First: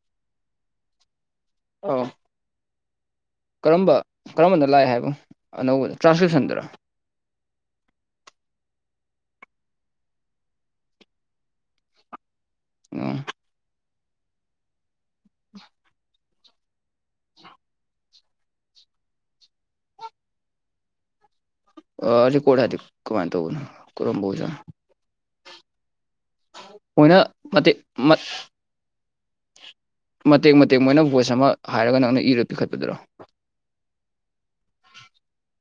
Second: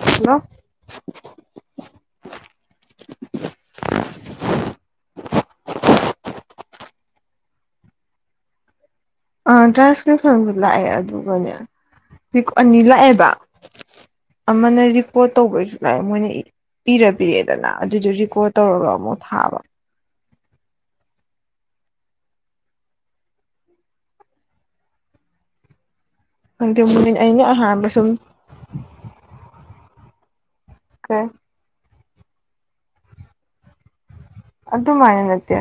Hello ꯑ ꯀꯔꯝꯕ ꯀꯔꯝꯕꯅ ꯂꯥꯛꯑꯦ ꯍꯥꯏꯕꯨ ꯑꯅꯧꯕꯅ ꯇ꯭ꯔꯥꯟꯁꯀ꯭ꯔꯤꯞꯁꯟꯗꯨꯔ [inaudible] ꯑꯥ ꯇ꯭ꯔꯥꯟꯁꯀ꯭ꯔꯤꯠ ꯐꯁꯨ ꯂꯥꯛꯑꯦ ꯑꯗꯨꯒꯅꯦ ꯍꯧ ꯑꯅꯤ ꯂꯥꯛꯑꯦꯕ ꯑꯃꯅ ꯔꯤꯄꯣꯔꯠ ꯇꯧꯕꯁꯨ ꯂꯥꯛꯑꯦ ꯃꯣꯏꯅ ꯄꯤꯔ ꯄꯤꯔꯦꯗꯅ ꯑꯗꯨꯗꯣ ꯔꯤꯀ꯭ ꯇꯧꯔꯒ ꯑꯃꯨꯛ ꯊꯥꯕ ꯑ ꯑꯗꯨ ꯀꯣꯠ ꯍꯥꯏꯗꯤ ꯀꯃꯥꯏꯅ ꯇꯧꯕꯅ ꯀꯔꯝꯕꯖ ꯈꯪꯗꯦ ꯃꯣꯏ ꯃꯣꯏꯅ ꯑꯩꯅ ꯃꯇꯦꯛ ꯑꯍꯥꯟꯕ ꯁꯨꯝ ꯃꯇꯦꯛ ꯃꯇꯦꯛ ꯃꯣꯏꯅ ꯚꯣꯏꯁ ꯑꯃ ꯍꯥꯏꯔꯒ ꯅꯪꯅ ꯏꯔ ꯄꯤꯈꯠꯄꯗꯨꯔꯣ ꯑꯗꯨ ꯑꯗꯨ ꯃꯥ ꯅꯠꯇ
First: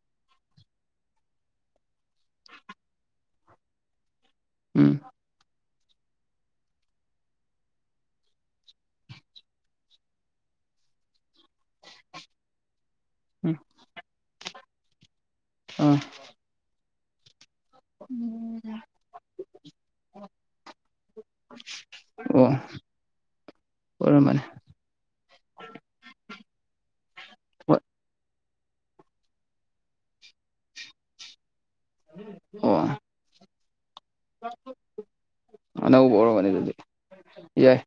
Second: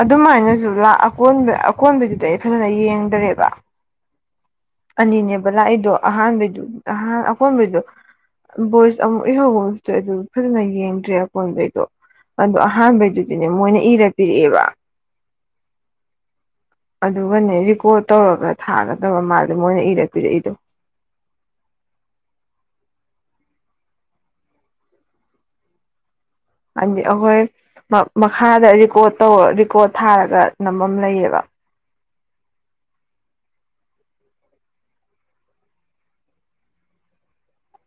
ꯑꯗꯨꯃꯥꯏꯅꯁꯨ ꯑꯀꯕ ꯑꯀꯣꯟꯕꯗꯨꯗꯤ ꯑꯩ ꯐꯖꯅ ꯌꯦꯡꯗꯔꯦꯕ ꯎꯝ ꯑꯅꯤꯅꯦꯕ ꯂꯥꯛꯏꯗꯣ ꯑꯍꯥꯟꯕꯩꯗꯨ ꯑꯍꯣꯟꯕꯩꯗꯣ ꯚꯣꯏꯁ ꯑꯃꯨꯛ ꯏꯍꯧꯕ ꯑꯃꯁꯇ ꯑꯗꯨ ꯐꯖꯅ ꯌꯦꯡꯗ꯭ꯔꯦ ꯑꯀꯣꯟꯗꯩꯗꯣ ꯑꯗꯣ ꯑꯍꯥꯟꯕꯩꯗꯨꯗꯤꯅꯦ ꯃꯣꯏꯅ ꯏꯔ ꯄꯤꯔꯛꯑꯦꯕ ꯑ ꯑꯗꯨꯒꯅꯦ ꯔꯤꯀꯣꯔꯠ ꯇꯧꯔꯒ ꯊꯥꯒꯗꯧꯔ ꯃꯥꯜꯗ ꯃꯣꯏꯅ ꯏꯔꯄꯤꯔꯛꯏꯗꯣ ꯑꯣ ꯑꯣꯏꯔꯝꯕꯅꯤ ꯑ ꯑꯈꯣꯏ ꯃꯈꯥꯗ ꯔꯦꯀꯣꯔꯠ ꯇꯧꯔ ꯔꯦꯀꯣꯔꯠ ꯊꯥꯔꯒ ꯅꯝꯐꯝ ꯑꯃ ꯂꯩꯌꯦꯕ ꯑꯣ ꯑꯅꯧꯕ ꯑꯣꯏꯔꯔꯕꯅꯤ ꯑꯗꯨꯗꯤ ꯌꯥꯏ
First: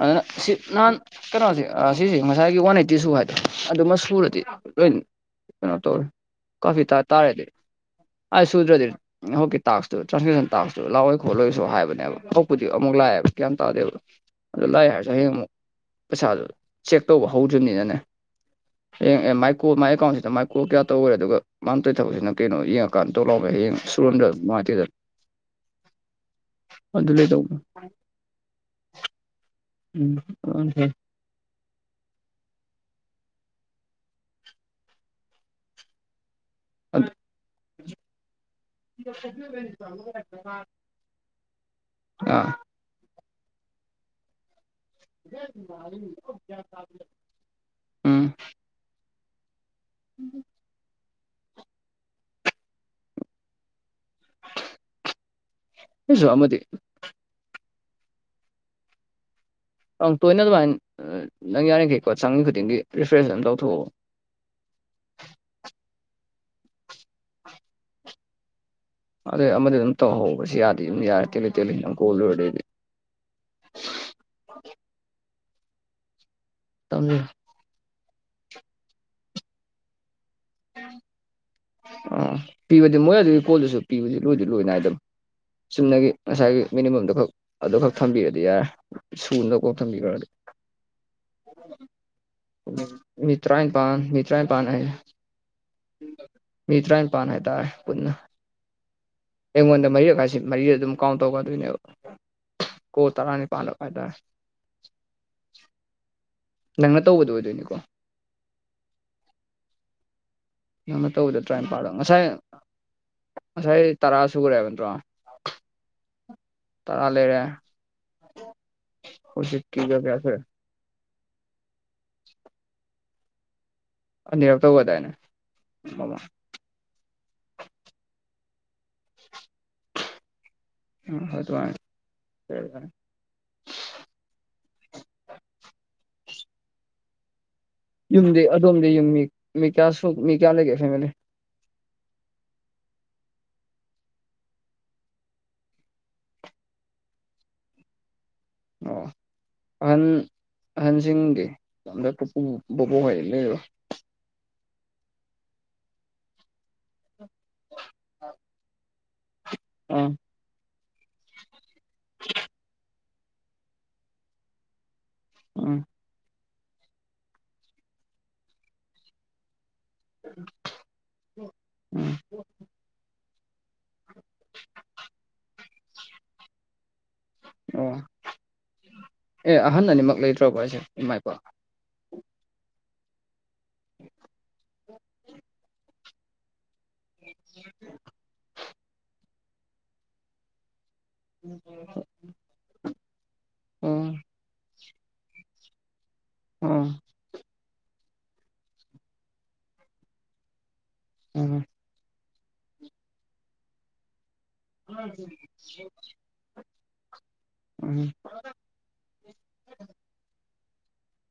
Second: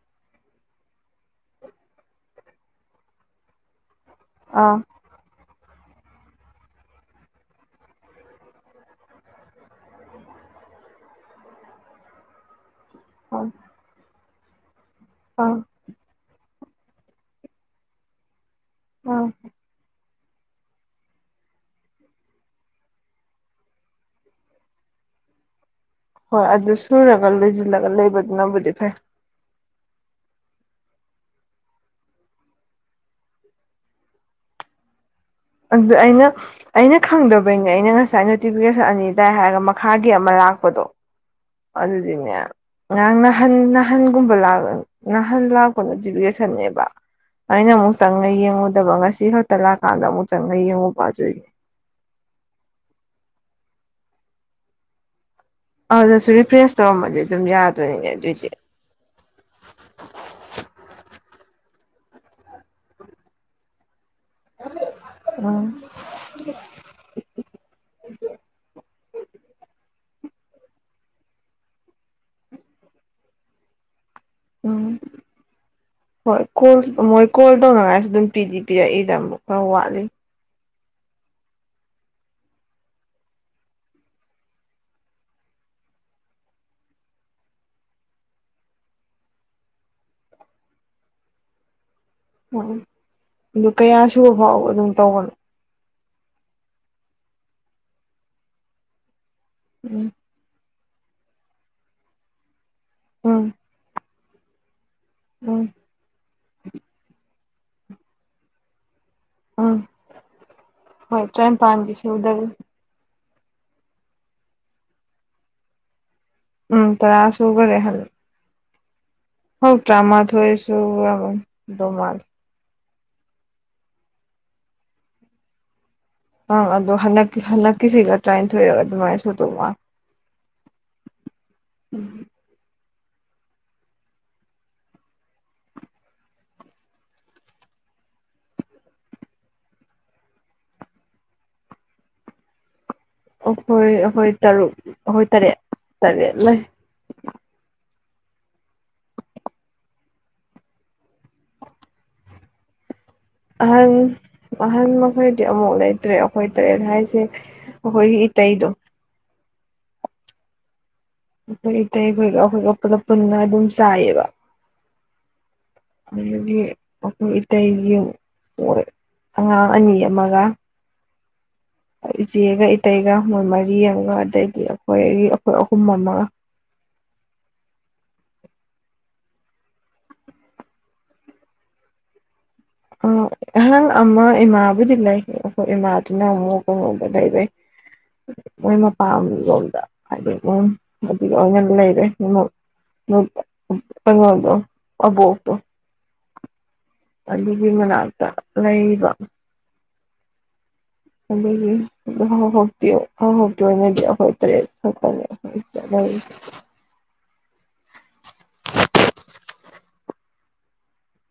ꯑꯗꯨꯅ ꯁꯤ ꯅꯍꯥꯟ ꯀꯩꯅꯣꯁꯦ ꯁꯤꯁꯦ ꯉꯁꯥꯏꯒꯤ ꯋꯥꯟ ꯑꯩꯠꯇꯤ ꯁꯨ ꯍꯥꯏꯗꯣ ꯑꯗꯨꯃ ꯗꯤ ꯑꯥ ꯀꯩꯅꯣ ꯇꯧ ꯀꯥꯐꯤ ꯇꯥ ꯇꯥꯔꯦꯗꯤ ꯑꯩ ꯁꯨꯗ꯭ꯔꯗꯤ ꯍꯧꯀꯤ ꯇꯇꯨ ꯇ꯭ꯔꯥꯟꯁꯁꯟ ꯇꯇꯨ ꯂꯥꯛꯑꯣꯏ ꯈꯣꯠꯂꯣꯏꯁꯨ ꯍꯥꯏꯕꯅꯦꯕ ꯑꯃꯨꯛ ꯂꯥꯛꯑꯦ ꯑꯥ ꯀ ꯑꯗꯨ ꯂꯥꯏ ꯍꯥꯏꯔꯁꯨ ꯍꯌꯦꯡ ꯑꯃꯨꯛ ꯑꯥ ꯄꯩꯁꯥꯗꯨ ꯆꯦꯛ ꯇꯧꯕ ꯍꯧꯗ꯭ꯔꯔꯤꯕꯅꯤꯅꯅꯦ ꯑꯥ ꯑꯦ ꯃꯥꯏꯀꯣ ꯃꯥꯏꯀꯟ ꯑꯗ ꯃꯥꯏꯀꯣꯜ ꯀꯌꯥ ꯇꯧꯈꯔꯦ ꯑꯗꯨꯒ ꯃ ꯇꯣꯏ ꯊꯕꯛꯁꯤꯅ ꯀꯩꯅꯣ ꯌꯦꯡꯉꯀꯥꯟꯗ ꯇꯣ ꯂꯥꯎꯑꯒ ꯍꯌꯦꯡ ꯁꯨꯔꯣꯗ ꯅꯨꯡꯉꯥꯏꯇꯦꯗꯅ ꯍꯣꯏ ꯑꯗꯨ ꯁꯨꯔꯒ ꯂꯣꯏꯁꯤꯜꯂꯒ ꯂꯩꯕꯗꯨꯅꯕꯨꯗꯤ ꯐꯩ ꯎꯝ ꯑ ꯍ ꯑꯗꯨꯗ ꯑꯩꯅ ꯑꯩꯅ ꯈꯪꯗꯕꯩꯅꯦ ꯑꯩꯅ ꯉꯁꯥꯏ ꯅꯣꯇꯤꯐꯤꯀꯦꯁꯟ ꯑꯅꯤ ꯇꯥꯏ ꯍꯥꯏꯔꯒ ꯃꯈꯥꯒꯤ ꯑꯃ ꯂꯥꯛꯄꯗꯣ ꯑꯗꯨꯗꯤꯅꯦ ꯑꯥ ꯉꯔꯥꯡ ꯅꯍꯥꯟ ꯅꯍꯟꯒꯨꯝꯕ ꯂꯥꯛ ꯅꯍꯥꯟ ꯂꯥꯛꯄ ꯅꯣꯇꯤꯐꯤꯀꯦꯁꯟꯅꯦꯕ ꯑꯩꯅ ꯑꯃꯨꯛ ꯎꯝ ꯆꯪꯉ ꯌꯦꯡꯉꯨꯗꯕ ꯉꯁꯤ ꯈꯛꯇ ꯀꯂ ꯀꯥꯟꯗ ꯑꯃꯨꯛ ꯆꯪꯉ ꯌꯦꯡꯎꯕ ꯑꯗꯨꯏ꯫ ꯑꯗꯨꯁꯨ ꯔꯤꯐ꯭ꯔꯦꯁ ꯇꯧꯔꯝꯃꯗꯤ ꯑꯗꯨꯝ ꯌꯥꯗꯣꯏꯅꯦ ꯑꯗꯨꯏꯗꯤ ꯑꯪ ꯇꯣꯏꯅ ꯑꯗꯨꯃꯥꯏꯅ ꯅꯪ ꯌꯥꯔꯤꯈꯩꯀꯣ ꯁꯪ ꯈꯨꯗꯤꯡꯒꯤ ꯔꯤꯐꯔꯦꯟꯁ ꯑꯗꯨ ꯇ ꯂꯧꯊꯣꯛꯑꯣ ꯎꯝ ꯑꯗꯨꯗ ꯑꯃꯗ ꯑꯗꯨꯝ ꯇꯧꯍꯧꯕꯁꯨ ꯌꯥꯗꯦ ꯑꯗꯨꯝ ꯌꯥꯔꯦ ꯇꯦꯜꯂꯤ ꯇꯦꯜꯂꯤ ꯑꯗꯨ ꯀꯣꯜꯂꯨꯔꯗꯤꯗꯤ [unintelligible] ꯎꯝ [unintelligible] ꯍꯣꯏ ꯀꯣꯜ ꯃꯣꯏ ꯀꯣꯜ ꯇꯧꯅꯉꯥꯏꯁꯨ ꯑꯗꯨꯝ ꯄꯤꯗꯤ ꯄꯤꯔꯛꯏꯗ ꯑꯃꯨꯛ ꯈꯔ ꯋꯥꯠꯂꯤ [unintelligible] ꯑ ꯄꯤꯕꯗꯤ ꯃꯣꯏ ꯑꯗꯨꯒꯤ ꯐꯣꯜꯗꯨꯁꯨ ꯄꯤꯕꯗꯤ ꯂꯣꯏꯗꯤ ꯂꯣꯏ ꯅꯥꯏꯗꯕꯅꯦ ꯆꯨꯝꯅꯒꯤ ꯉꯁꯥꯏꯒꯤ ꯃꯤꯅꯤꯃꯝꯗꯨ ꯈꯛ ꯑꯗꯨ ꯈꯛ ꯊꯝꯕꯤꯔꯗꯤ ꯌꯥꯔꯦ ꯁꯨꯅꯕ ꯈꯥꯛ ꯊꯝꯕꯤꯈ꯭ꯔꯗꯤ [unintelligible] ꯎꯝ ꯃꯤ ꯑꯗꯨ ꯇꯔꯥꯅꯤꯄꯟ ꯀꯌꯥ mi ꯁꯨꯕ ꯐꯥꯎ ꯇꯔꯥꯅꯤꯄꯥꯟ ꯍꯥꯏ ꯑꯗꯨꯝ ꯇꯧꯕꯅꯣ ꯃꯤ ꯇꯔꯥꯅꯤꯄꯟ ꯍꯥꯏꯇꯥꯥꯔꯦ ꯄꯨꯟꯅ ꯑꯩꯉꯣꯟꯗ ꯎꯝ ꯃꯔꯤꯛ ꯔꯛ ꯍꯥꯏꯁꯦ ꯃꯔꯤ ꯃꯛ ꯑꯗꯨꯝ ꯀꯥꯎꯟ ꯇꯧꯒꯗꯣꯏꯅꯦꯕ ꯀꯣꯜ ꯎꯝ ꯇꯔꯥꯅꯤꯄꯥꯟ ꯔꯥꯛ ꯍꯥꯏꯇꯥꯔꯦ ꯎꯝ ꯅꯪꯅ ꯇꯧꯕꯗꯣ ꯑꯣꯏꯗꯣꯏꯅꯤꯀꯣ ꯎꯝ ꯅꯪꯅ ꯍꯣꯏ ꯇꯧꯕꯗ ꯇꯥꯔꯥꯅꯤꯄꯟ ꯇꯔꯥꯅꯤꯄꯥꯜꯂꯣ ꯗꯤ ꯉꯁꯥꯏ ꯁꯨꯗꯔꯤ ꯉꯁꯥꯏ ꯇꯔꯥ ꯁꯨꯈꯔꯦ ꯍꯥꯏꯕꯥ ꯅꯠꯇ꯭ꯔꯣ ꯎꯝ ꯇꯔꯥ ꯁꯨꯒꯔꯦ ꯍꯣꯏ ꯍꯧꯖꯤꯛꯀꯤꯒ ꯇꯔꯥ ꯀꯌꯥ ꯁꯨꯔꯦ ꯃꯊꯣꯏ ꯁꯨꯒꯔꯕ ꯃꯥꯜꯂꯦ ꯑꯅꯤ ꯔꯛ ꯇꯧꯒꯔ ꯗꯥꯏꯅꯦ ꯑ ꯑꯗꯨꯗꯣ ꯍꯟꯗꯛꯀꯤ ꯍꯟꯛꯀꯤꯁꯤꯒ ꯇ꯭ꯔꯥꯏꯅꯤꯟꯊꯣꯏꯔꯒ ꯑꯗꯨꯃꯥꯏꯅ ꯗ ꯋꯥ ꯍꯣꯏ ꯑꯗꯨꯃꯥꯏꯅ ꯎꯝ ꯌꯨꯝꯗꯤ ꯑꯗꯣꯝꯗꯤ ꯌꯨꯝ ꯃꯤ ꯃꯤ ꯀꯌꯥꯝ ꯃꯤ ꯀꯌꯥ ꯂꯩꯒꯦ ꯐꯦꯃꯤꯂꯤ ꯑꯩꯈꯣꯏ ꯑꯩꯈꯣꯏ ꯇꯔꯨꯛ ꯑꯩꯈꯣꯏ ꯇꯔꯦꯠ ꯇꯔꯦꯠ ꯂꯩ ꯑꯣ ꯑꯍꯟ ꯑꯍꯟꯁꯤꯡꯗꯤ ꯅꯣꯏ ꯄꯨꯄꯨ ꯕꯨꯕꯣꯛ ꯅ ꯂꯩꯕꯔꯣ ꯑꯍꯜ ꯃꯈꯣꯏꯗꯤ ꯑꯃꯕꯣꯛ ꯂꯩꯇ꯭ꯔꯦ ꯑꯩꯈꯣꯏ ꯇꯔꯦꯠ ꯍꯥꯏꯁꯦ ꯑꯩꯈꯣꯏꯒꯤ ꯏꯇꯩꯗꯣ ꯑꯥ ꯑꯩꯈꯣꯏ ꯏꯇꯩꯈꯣꯏꯒ ꯑꯩꯈꯣꯏꯒ ꯄꯨꯂꯞ ꯄꯨꯟꯅ ꯑꯗꯨꯝ ꯆꯥꯏꯌꯦꯕ ꯑꯥ ꯑꯗꯒꯤ ꯃꯣꯏ ꯏꯇꯩꯒꯤ ꯃꯣꯏ ꯑꯉꯥꯡ ꯑꯅꯤ ꯑꯃꯒ ꯑꯥ ꯏꯆꯦ ꯒꯥ ꯏꯇꯩ ꯒꯥ ꯃꯣꯏ ꯃꯔꯤ ꯑꯃ ꯑꯗꯩꯗꯤ ꯑꯩꯈꯣꯏ ꯑꯩꯈꯣꯏ ꯑꯍꯨꯝ ꯑꯃꯒ ꯑꯣ ꯑꯦ ꯑꯍꯟ ꯑꯅꯤꯃꯛ ꯂꯩꯇ꯭ꯔꯕꯣ ꯍꯥꯢꯁꯦ ꯏꯃꯥ ꯏꯄꯥ ꯑ ꯑꯍꯪ ꯑꯃ ꯏꯃꯥꯕꯨꯗꯤ ꯂꯩ ꯑꯩꯈꯣꯏ ꯏꯃꯥꯗꯨꯅ ꯑꯃꯨꯛ ꯂꯣꯝꯗ ꯂꯩꯔꯦ ꯃꯣꯏ ꯃꯄꯥꯟ ꯂꯣꯝꯗ ꯍꯥꯏꯗꯤ ꯃꯝ ꯑꯗꯨꯗꯣ ꯉ ꯂꯩꯔꯦ ꯎꯝ ꯀꯩꯅꯣꯗꯣ ꯑꯕꯣꯛ ꯇꯣ ꯎꯝ ꯑꯗꯨꯒꯤ ꯃꯅꯥꯛꯇꯥ ꯂꯩꯕ ꯎꯝ ꯑꯗꯨꯒꯤ ꯌꯨꯗꫭ ꯍ ꯍ ꯍꯥꯎꯇꯦ ꯍ ꯍꯥꯎꯇꯦꯃꯦꯒꯤ ꯊꯥꯡ ꯁꯨꯔꯤꯖꯤꯕꯨ ꯁꯤꯖ ꯈꯪꯗꯦ ꯎꯝ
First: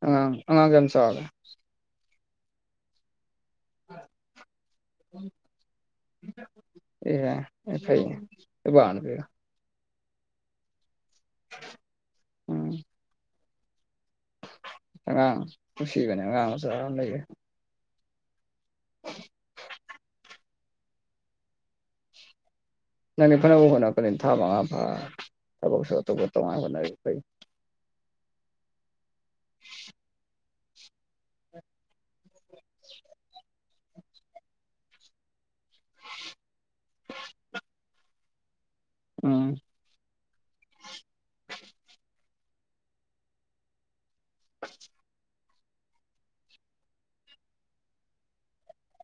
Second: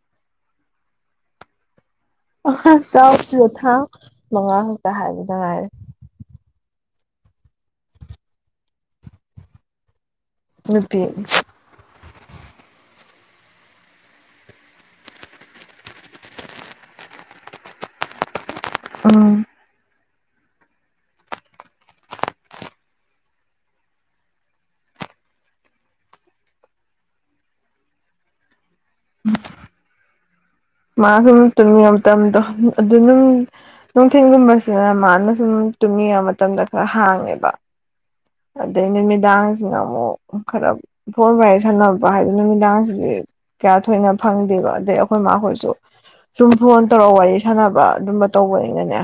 ꯑ ꯑꯉꯥꯡ ꯀꯌꯥꯝ ꯆꯥꯎꯔꯦ ꯑ ꯍꯥ ꯆꯥꯎꯗꯔꯤ ꯊꯥ ꯃꯉꯥ ꯈꯛꯇ ꯍꯥꯏꯕꯗ ꯉꯥꯏꯔꯦ ꯑꯦ ꯑꯦ ꯐꯩ ꯅꯦ ꯅꯨꯄꯔ ꯅꯨꯄꯤꯔ ꯅꯨꯄꯤ ꯎꯝ ꯑꯉꯥꯡ ꯅꯨꯡꯁꯤꯕꯅꯦ ꯑꯉꯥꯡ ꯃꯆꯥꯃ ꯂꯩꯕꯖꯦ ꯎꯝ ꯅꯪꯗꯤ ꯐꯅꯕ ꯍꯣꯠꯅꯄꯅꯤ ꯊꯥ ꯃꯉꯥ ꯐꯥ ꯊꯕꯛꯁꯨ ꯑꯇꫭꯞꯄ ꯇꫭꯉꯥꯟꯅ ꯍꫭꯠꯅꯔꯤ ꯐꯩ ꯃꯥ ꯁꯨꯝ ꯇꯨꯝꯅꯤꯉ ꯃꯇꯝꯗꯣ ꯑꯗꯗꯨꯝ ꯅꯨꯡꯊꯤꯟꯒꯨꯝꯕꯁꯦ ꯃꯥꯅ ꯁꯨꯝ ꯇꯨꯝꯅꯤꯌ ꯃꯇꯝꯗ ꯈꯔ ꯍꯥꯡꯉꯦꯕ ꯑꯗꯩ ꯎꯝ ꯅꯨꯃꯤꯗꯥꯡꯁꯤꯅ ꯑꯃꯨꯛ ꯈꯔ ꯐꯣꯟ ꯋꯥꫪꯤ ꯁꯥꯟꯅꯕ ꯍꯥꯏꯕ ꯅꯨꯃꯤꯗꯥꯡꯁꯤꯗꯤ ꯀꯌꯥ ꯊꯣꯏꯅ ꯐꯪꯗꯦꯕ ꯑꯗꯩ ꯑꯩꯈꯣꯏ ꯃꯥ ꯍꫭꯏ ꯆꯨ ꯁꯨꯝ ꯐꯣꯟ ꯇꯧꯔ ꯋꯥꯔꯤ ꯁꯥꯟꯅꯕ ꯑꯗꯨꯝꯕ ꯇꯧꯕꯅꯤꯅꯅꯦ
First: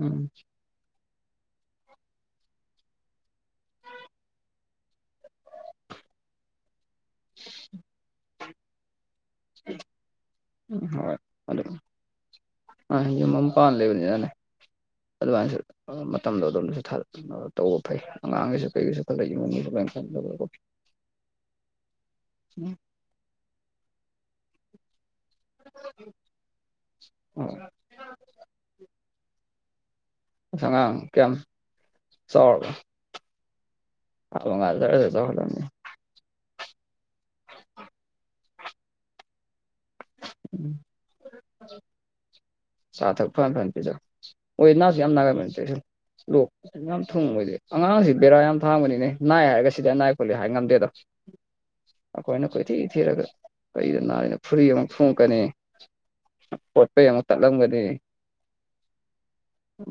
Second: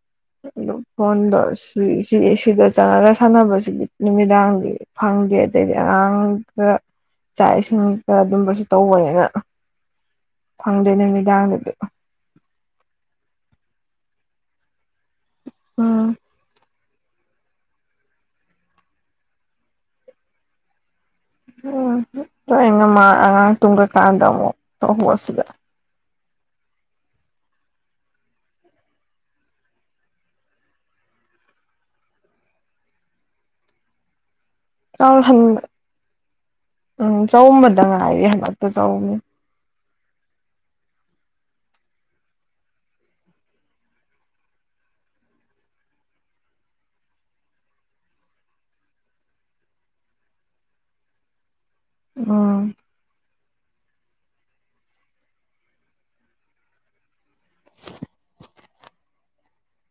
ꯎꯝ ꯑꯗꯨ ꯐꯣꯟꯗꯣ ꯁꯤ ꯁꯤ ꯁꯤꯗ ꯆꯪꯉꯒ ꯁꯥꯟꯅꯕꯁꯤꯗꯤ ꯅꯨꯃꯤꯗꯥꯡꯗꯤ ꯐꯪꯗꯦ ꯑꯗꯩꯗꯤ ꯑꯉꯥꯡ ꯥꯑꯪ ꯈꯔ ꯆꯥꯛ ꯏꯁꯤꯡ ꯈꯔ ꯑꯗꯨꯝꯕꯁꯤ ꯇꯧꯕꯅꯤꯅ ꯎꯝ ꯐꯪꯗꯦ ꯍꯣꯏ ꯑꯗꯨ ꯅꯨꯃꯤꯗꯥꯡꯗꯗꯤ ꯑ ꯌꯨꯝ ꯑꯃ ꯄꯜ ꯂꯤꯕꯅꯤꯅꯅꯦ ꯑꯗꯨꯀꯥꯟꯁꯨ ꯑꯝ ꯎꯝ ꯃꯇꯝꯗꯣ ꯑꯗꫭꯝꯗ ꯆꯤꯊꯕ ꯇꯨꯝꯅ ꯇꯧꯕ ꯐꯩ ꯑꯉꯥꯡꯒꯤꯁꯨ ꯀꯩꯒꯤꯁꯨ ꯈꯒ ꯌꯦꯡꯉꯨ ꯅꫭꯏꯕꫭꯂꯥꯏꯄ ꯆꯥꯟꯕꯤꯗꯔꯕ ꯅꫭꯏꯕꫭ ꯎꯝ ꯍꯨꯛ ꯈꯔ꯭ꯗꯤꯉꯝꯃ ꯑꯉꯥꯡ ꯇꯨꯝꯒꯔꯀꯥꯟꯗ ꯑꯃꯨꯛ ꯇ ꯍꯨꯝ ꯎꯝ ꯃꯁꯛ ꯑꯉꯥꯡ ꯀꯌꯥꯝ ꯆꯥꯎ ꯑꯕ ꯉꯗꯔ [unintelligible] ꯆ ꯐꯂꯅꯤ ꯎꯝ ꯆꯒꯨꯝꯕꯗ ꯉꯥꯏꯔꯤꯌꯦ ꯍꯟꯗꯛꯇ ꯆꯍꯨꯝꯅꯤ ꯎꯝ ꯆꯥ ꯊꯛ ꯐꯟ ꯐꯟ ꯄꯤꯖꯧ ꯑꫭꯏ ꯅꯥꯁꯨ ꯌꯥꯝ ꯅꯒꯟꯕꯅꯦ ꯆꯦꯛꯁꯜꯂꫭ ꯂꯣꯛ ꯀꯁꯦ ꯌꯥꯝ ꯊꯨꯡꯕꯖꯦ ꯑꯉꯥꯡꯁꯤ ꯕꯦꯔꯥ ꯌꯥꯝ ꯊꯥꯡꯕꯅꯤꯅꯦ ꯅꯥꯏ ꯍꯥꯏꯔꯒ ꯁꯤꯗꯤ ꯅꯥꯏ ꯈꯣꯠꯂꯤ ꯍꯥꯏ ꯉꯝꯗꯦꯗꫭ ꯑꯈꫭꯏꯅ ꯀꯣꯏ ꯎꯝ ꯊꯤ ꯊꯤꯔꯒ ꯀꯩꯗ ꯅꯥꯏꯅꫭ ꯐꯨꯔꯤ ꯑꯃꯨꯛ ꯊꯨꯡꯉꯛꯀꯅꯤ ꯄꯣꯠꯄꯩ ꯑꯃ ꯆꯠꯂꯝꯒꯅꯤ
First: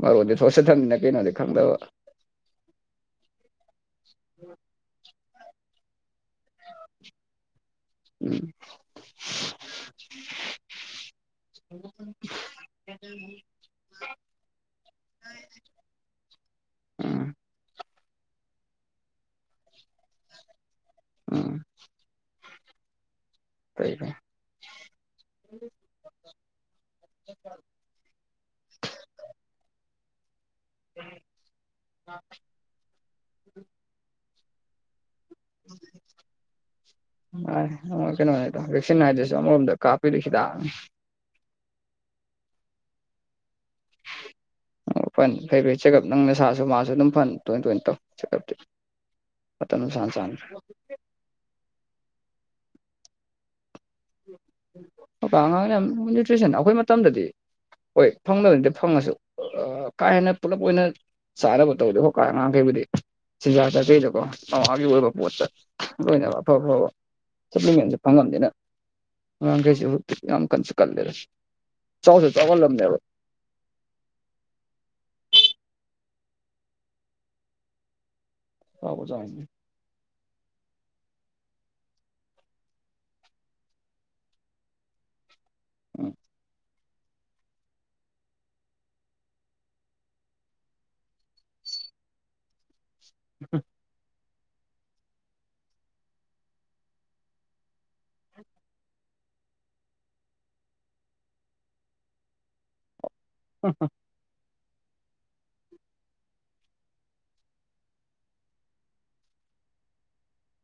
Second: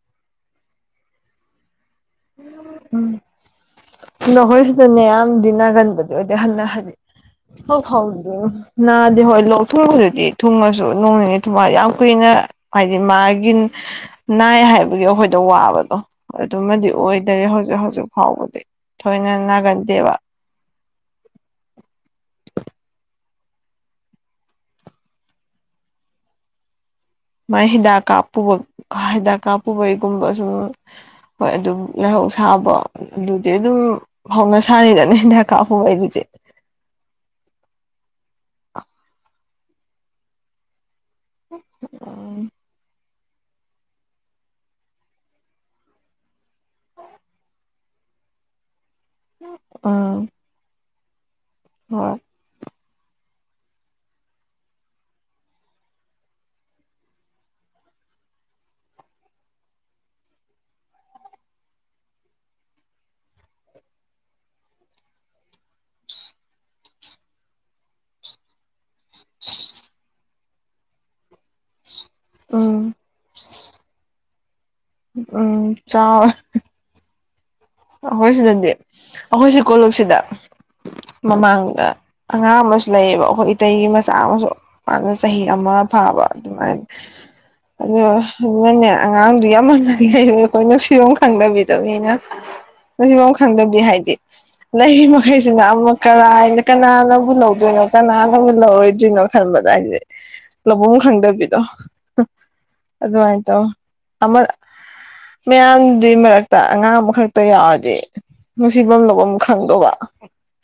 ꯃꯔꯨꯗꯤ ꯊꫭꯠꯁꯤꯠ ꯊꯝꯃꯤꯅ ꯀꯩꯅꯣꯗꯤ ꯈꯪꯗꯕ ꯅꯈꯣꯏꯁꯤꯗꯅꯦꯌꯥꯝ ꯗꯤꯅꯒꯟꯕꯗꫭ ꯑꯗꯩ ꯍꯟꯅ ꯍꯥꯏꯅꯤ ꯍꫭ ꯍꯥꯎ ꯎꯝ ꯅꯥꯗꯦ ꯍꯣꯏ ꯂꯣꯛ ꯊꯨꯡꯕꯗꯨꯗꯤ ꯊꯨꯡꯉꯁꯨ ꯅꯣꯡ ꯅꯤꯅꯤ ꯊꯨꯝꯃꯥꯏ ꯌꯥꯝ ꯀꯨꯏꯅ ꯍꯥꯏꯗꯤ ꯃꯥꯒꯤ ꯅꯥꯏ ꯍꯥꯏꯕꯒꯤ ꯑꯩꯈꯣꯏꯗ ꯋꯥꯕꯗꯣ ꯑꯗꯨꯃꯗꯤ ꯎꯝ ꯑꯣꯏꯗꯔꯦ ꯍꯧꯖꯤꯛ ꯍꯧꯖꯤꯛ ꯐꯥꯎꯕꯗꯤ ꯊꯣꯏꯅ ꯅꯥꯒꯟꯗꯦꯕ ꯎꯝ ꯀꯩꯕꫭ ꯃꯥꯏ ꯍꯤꯗꯥꯛ ꯀꯥꯞꯄꯨꯕ ꯍꯤꯗꯥꯛ ꯀꯥꯞꯄꯨꯕꯩꯒꯨꯝꯕ ꯑꯗꯨ ꯍꯣꯏ ꯑꯗꯨꯝ ꯂꯩꯥꯏꯍꯧ ꯁꯥꯕ ꯑꯗꯨꯗꯤ ꯑꯗꯨꯝ ꯍꯧꯅ ꯁꯥꯅꯤꯗꯅꯦ ꯗꯤꯟꯗꯦꯔꯞ ꯀꯥꯞꯄ ꯑꫭꯏꯗꯔꯤꯖꯦ ꯃꯥꯅꯤ ꯀꯩꯅꯣꯅꯤꯗ ꯚꯦꯛꯁꯤꯟ ꯍꯥꯏꯗꯨꯁꯨ ꯑꯃꯔꯣꯝꯗ ꯀꯥꯞꯄꯤꯔꯤ ꯍꯤꯗꯥꯡ ꯎ ꯑ ꯑꯣ ꯐꯅꯤ ꯐꯩ ꯐꯩ ꯆꯦꯀꯞ ꯅꯪ ꯅꯁꯥꯁꯨ ꯃꯥꯁꯨ ꯑꯗꯨꯝ ꯐꯅ ꯇꯣꯏ ꯇꯣꯏꯅ ꯇꯧ ꯆꯦꯀꯞꯇꯤ ꯄꯇꯝ ꯆꯥꯟ ꯎꯝ ꯆꯥꯟ ꯍꯣꯏ [unintelligible] ꯍꯧꯖꯤꯛ ꯀꯥꯟ ꯑꯉꯥꯡꯅ ꯌꯥꯝ ꯅꯨꯏꯇꯔꯤꯁꯟ ꯑꯩꯈꯣꯏ ꯃꯇꯝꯗꯗꯤ ꯍꯣꯏ ꯐꯪꯗꯕꯅꯠꯇꯦ ꯐꯪꯉꯁꯨ ꯀꯥ ꯍꯦꯟꯅ ꯄꯨꯂꯞ ꯑꯣꯏꯅ ꯆꯥꯅꯕ ꯇꯧꯗꯦ ꯍꯣ ꯀꯥ ꯑꯉꯥꯡꯈꯩꯕꯨꯗꯤ ꯆꯤꯟꯖꯥꯛ ꯆꯥ ꯀꯩꯗꯀꯣ ꯑꯥꯒꯤ ꯑꯣꯏꯕ ꯄꯣꯠꯇ ꯂꯣꯏꯅꯕ ꯑꯐ ꯑꯕ ꯁꯞꯂꯤ ꯃꯦꯟꯁꯦ ꯐꯪꯉꯝꯗꯦꯅ ꯋꯥ ꯀꯩꯁꯤ ꯌꯥꯝ ꯀꯟꯁꯨ ꯀꯜꯂꯔꯦ ꯆꯥꯎꯁꯨ ꯎꯝ ꯆꯥꯎꯜꯂꯝꯅꯦꯕ ꯎꯝ ꯆꯥꯎ ꯑꯩꯈꯣꯏ ꯁꯤꯗꯗꯤ ꯆꯥꯎꯕ ꯆꯥꯎꯅꯤ ꯑꯩꯈꯣꯏ ꯁꯤ ꯀꯣꯂꯨꯞꯨꯁꯤꯗ ꯃꯃꯥꯡꯗ ꯑꯉꯥꯡ ꯑꯃꯁꯨ ꯂꯩꯌꯦꯕ ꯑꯩꯈꯣꯏ ꯏꯇꯩꯒꯤ ꯃꯆꯥ ꯑꯃꯁꯨ ꯄꯥꯅ ꯆꯍꯤ ꯑꯃ ꯐꯥꯕ ꯑꯗꯨꯃꯥꯏꯅ ꯑ ꯑꯗꯨꯅꯅꯦ ꯑꯉꯥꯡꯗꯨ ꯌꯥꯝ ꯃꯟꯅ ꯂꯩꯔꯣꯏ ꯑꯩꯈꯣꯏ ꯅꯨꯡꯁꯤꯕꯣ ꯈꯪꯗꯕꯤꯗꯕꯅꯤꯅ ꯉꯁꯤꯐꯥꯎ ꯈꯪꯗꯕꯗꯤ ꯍꯥꯏꯗꯤ ꯅꯒꯤ ꯃꯈꯩꯁꯤꯅ ꯑꯃ ꯀꯔꯥꯏꯅ ꯀꯅꯥꯅꯕꯨ ꯂꯧꯗꯣꯏꯅꯣ ꯀꯅꯥꯅꯕꯨ ꯂꯧꯔꯣꯏꯗꯣꯏꯅꯣ ꯋꯥ ꯈꯟꯕꯗ ꯍꯥꯏꯗꯤ ꯂꯧꯕꯐꯝ ꯈꯪꯗꯕꯤꯗꯣ ꯑꯗꯨꯃꯥꯏꯅ ꯇꯧ ꯑꯃ ꯃꯌꯥꯝꯗꯨ ꯃꯔꯛꯇ ꯑꯉꯥꯡ ꯑꯃꯈꯛ ꯛꯇ ꯌꯥꯎꯔꯗꯤ ꯅꯨꯡꯁꯤꯐꯝ ꯂꯐꯝꯝ ꯈꯪꯗꯧꯕ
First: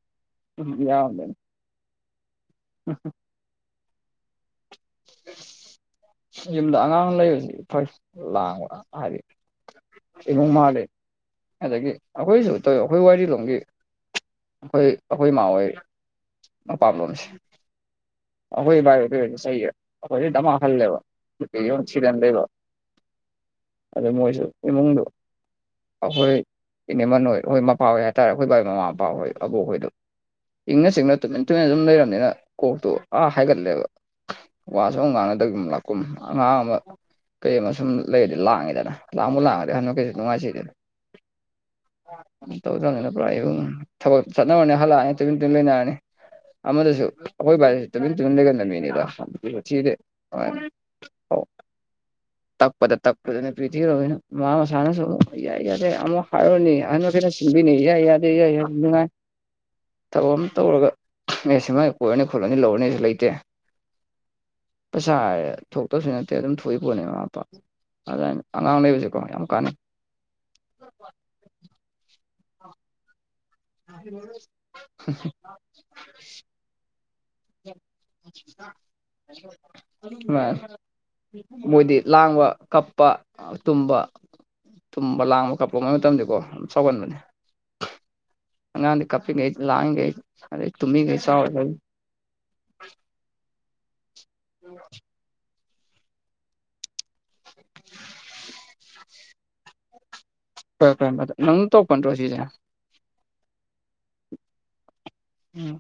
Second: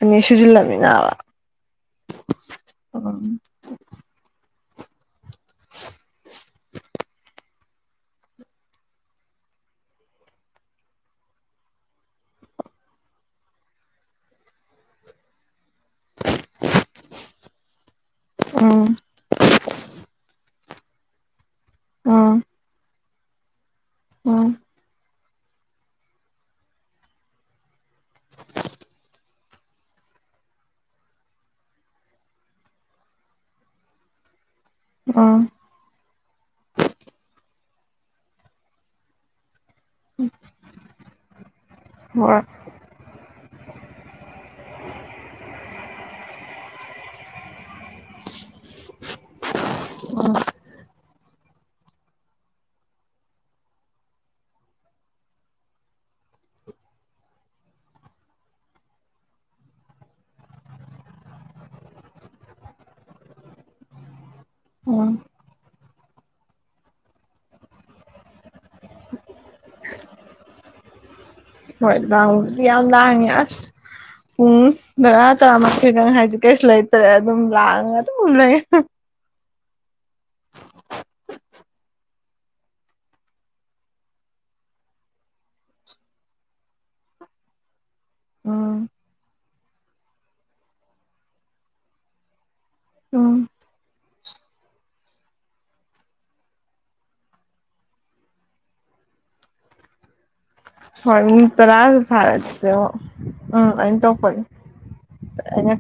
ꯑꯅꯤ ꯎꯝ ꯁꯨꯖꯤꯜꯂꯝꯃꯤꯅꯥꯕ ꯌꯥꯝꯕꯅꯤ ꯎꯝ [unintelligible] ꯌꯨꯝꯗ ꯑꯉꯥꯡ ꯂꯩꯕꯕꯁꯤ ꯐꯣꯏ ꯂꯥꯡꯕ ꯍꯥꯏꯗꯤ ꯏꯕꯨꯡ ꯃꯥꯜꯂꯤꯦ ꯑꯗꯒꯤ ꯑꯩꯈꯣꯏꯁꯨ ꯇꯧꯋ ꯑꯩꯈꯣꯏ ꯋꯥꯔꯤ ꯂꯣꯝꯒꯤ ꯑꯩꯈꯣꯏ ꯑꯩꯈꯣꯏ ꯏꯃꯥ ꯍꯣꯏ ꯃꯄꯥꯝ ꯂꯣꯝꯁꯦ ꯑꯩꯈꯣꯏ ꯎꯝ ꯚꯕꯥꯥꯏ ꯑꯗꯨꯁꯨ ꯁꯌꯦ ꯑꯩꯈꯣꯏꯁꯨ ꯗꯃꯥ ꯍꯜꯂꯦꯕ ꯌ ꯁꯤꯔꯦꯟ ꯎꯝ ꯂꯩꯕ ꯑꯗꯦ ꯃꯣꯏꯁꯨ ꯎꯝ ꯏꯃꯨꯡꯣ [unintelligible] ꯑꯩꯈꯣꯏ ꯏꯅꯦꯃꯟ ꯍꯣꯏ ꯑꯩꯈꯣꯏ ꯃꯄꯥ ꯍꯣꯏ ꯍꯥꯏꯇꯥꯔꯦ ꯑꯩꯈꯣꯏ ꯕꯥꯒꯤ ꯃꯃꯥ ꯃꯄꯥ ꯍꯣꯏ ꯑꯕꯣꯛꯍꯣꯏꯗꯣ ꯏꯪꯅ ꯆꯤꯡꯅ ꯇꯨꯃꯤꯟ ꯇꯨꯃꯤꯟ ꯑꯗꯨꯝ ꯂꯩꯔꯕꯝꯅꯤꯅ ꯀꯣꯛꯇꯨ ꯑꯥ ꯍꯥꯏꯒꯠꯂꯦꯕ ꯋꯥꯁꯨ ꯑꯃꯨꯛ ꯎꯝ ꯉꯥꯡꯅꯗꯒ ꯑꯃꯨꯛ ꯂꯥꯛꯀꯨꯝ ꯑꯉꯥꯡ ꯑꯃ ꯀꯩ ꯑꯃꯁꯨ ꯁꯨꯝ ꯂꯩꯔꯗꯤ ꯂꯥꯡꯉꯤꯗꯅ ꯂꯥꯡꯃꯨ ꯂꯥꯡꯉꯗꯤ ꯍꯟꯗꯛ ꯀꯩꯁꯨ ꯅꯨꯡꯉꯥꯏꯁꯤꯗꯅ ꯍꯣꯏ ꯇꯧꯗꯗꯅ ꯄꯨꯔꯥ ꯊꯕꯛ ꯆꯠꯅꯔꯅꯤ ꯍꯜꯂꯛꯑꯅꯤ ꯇꯨꯃꯤꯟ ꯇꯨꯃꯤꯟ ꯂꯩꯅꯔꯅꯤ ꯑꯃꯗꯁꯨ ꯑꯩꯈꯣꯏ ꯕꯥ ꯇꯨꯃꯤꯟ ꯇꯨꯃꯤꯟ ꯂꯩꯒꯂꯝꯃꯤꯅꯦꯗ ꯊꯤꯔꯦ [unintelligible] ꯇꯛꯄꯗ ꯇꯛꯄꯗꯅꯦ ꯄꯔꯤꯊꯤ ꯔꯣꯅꯣ ꯃꯥꯃ ꯃꯁꯥꯅ ꯁꯏ ꯌꯥ ꯑꯃꯨꯛ ꯍꯔꯅꯤ ꯍꯥꯏꯩꯅ ꯅꯦ ꯌꯥꯏ ꯑꯗꯨ ꯌꯥ ꯑꯗꯨꯉꯥꯏ ꯊꯕꯛ ꯑꯃ ꯇꯧꯔꯒ ꯑꯦ ꯁꯤꯃꯥꯏ ꯀꯣꯏꯔꯅꯤ ꯈꯣꯠꯂꯅꯤ ꯂꯧꯔꯅꯦꯁꯨ ꯂꯩꯇꯦ ꯎꯝ ꯄꯩꯁꯥ ꯊꯣꯛꯇꯕꯁꯨ ꯅꯠꯇꯦ ꯑꯗꯨꯝ ꯊꯣꯛꯏ ꯄꯣꯠꯅꯤ ꯃꯃꯥ ꯃꯄꯥ ꯑꯗꯨꯃꯥꯏꯅ ꯑꯉꯥꯡ ꯂꯩꯕꯕꯁꯤꯦꯀꯣ ꯌꯥꯝ ꯀꯥꯟꯅꯩ ꯍꯣꯏ ꯂꯗꯤ ꯌꯥꯝ ꯂꯉ ꯑꯁ ꯄꯨꯡ ꯇꯔꯥ ꯇꯔꯥꯃꯊꯣꯏꯒ ꯍꯥꯏꯁ ꯀꯩꯁꯨ ꯂꯩꯇ꯭ꯔꯦ ꯑꯗꯨꯝ ꯂꯥꯛꯑꯒ ꯑꯗꯨꯝ ꯂꯩ ꯎ ꯃꯣꯏꯗꯤ ꯂꯥꯡꯕ ꯀꯞꯄ ꯇꯨꯝꯕ ꯊꯨꯝꯕ ꯂꯥꯡꯕ ꯀꯥꯞꯂꯣꯉꯩ ꯃꯇꯝꯗꯀꯣ ꯑꯗꯨ ꯁꯥꯎꯒꯟꯕꯅꯦ ꯎꯝ ꯍꯉꯥꯡ ꯀꯞꯤꯡꯩ ꯂꯍꯥꯡꯩ ꯑꯗ ꯇꯨꯃꯤ ꯀꯩꯁ ꯎꯝ ꯎꯝ ꯍꯣꯏ ꯅꯪ ꯇꯧꯔꯛꯄ ꯇ꯭ꯔꯥꯁ ꯅꯠꯇ꯭ꯔꯣ ꯁꯤꯁꯦ ꯐꯔꯠ ꯎꯝ ꯑꯩꯅ ꯇ ꯀꯅꯤ ꯎꯝ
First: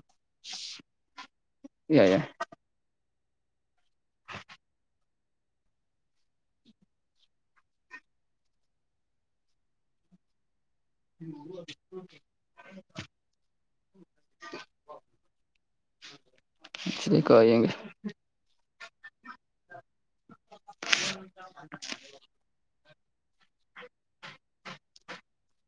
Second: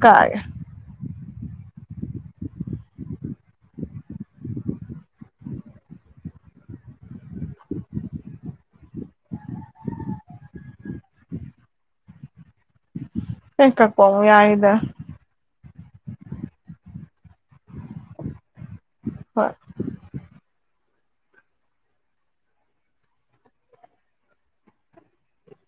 ꯏꯏꯏ [unintelligible] ꯀꯦ ꯀꯄꯝ ꯌꯥꯏꯗ ꯂꯩꯀꯣ ꯑ ꯌꯦꯒꯦ ꯍꯣꯏ [unintelligible] [unintelligible]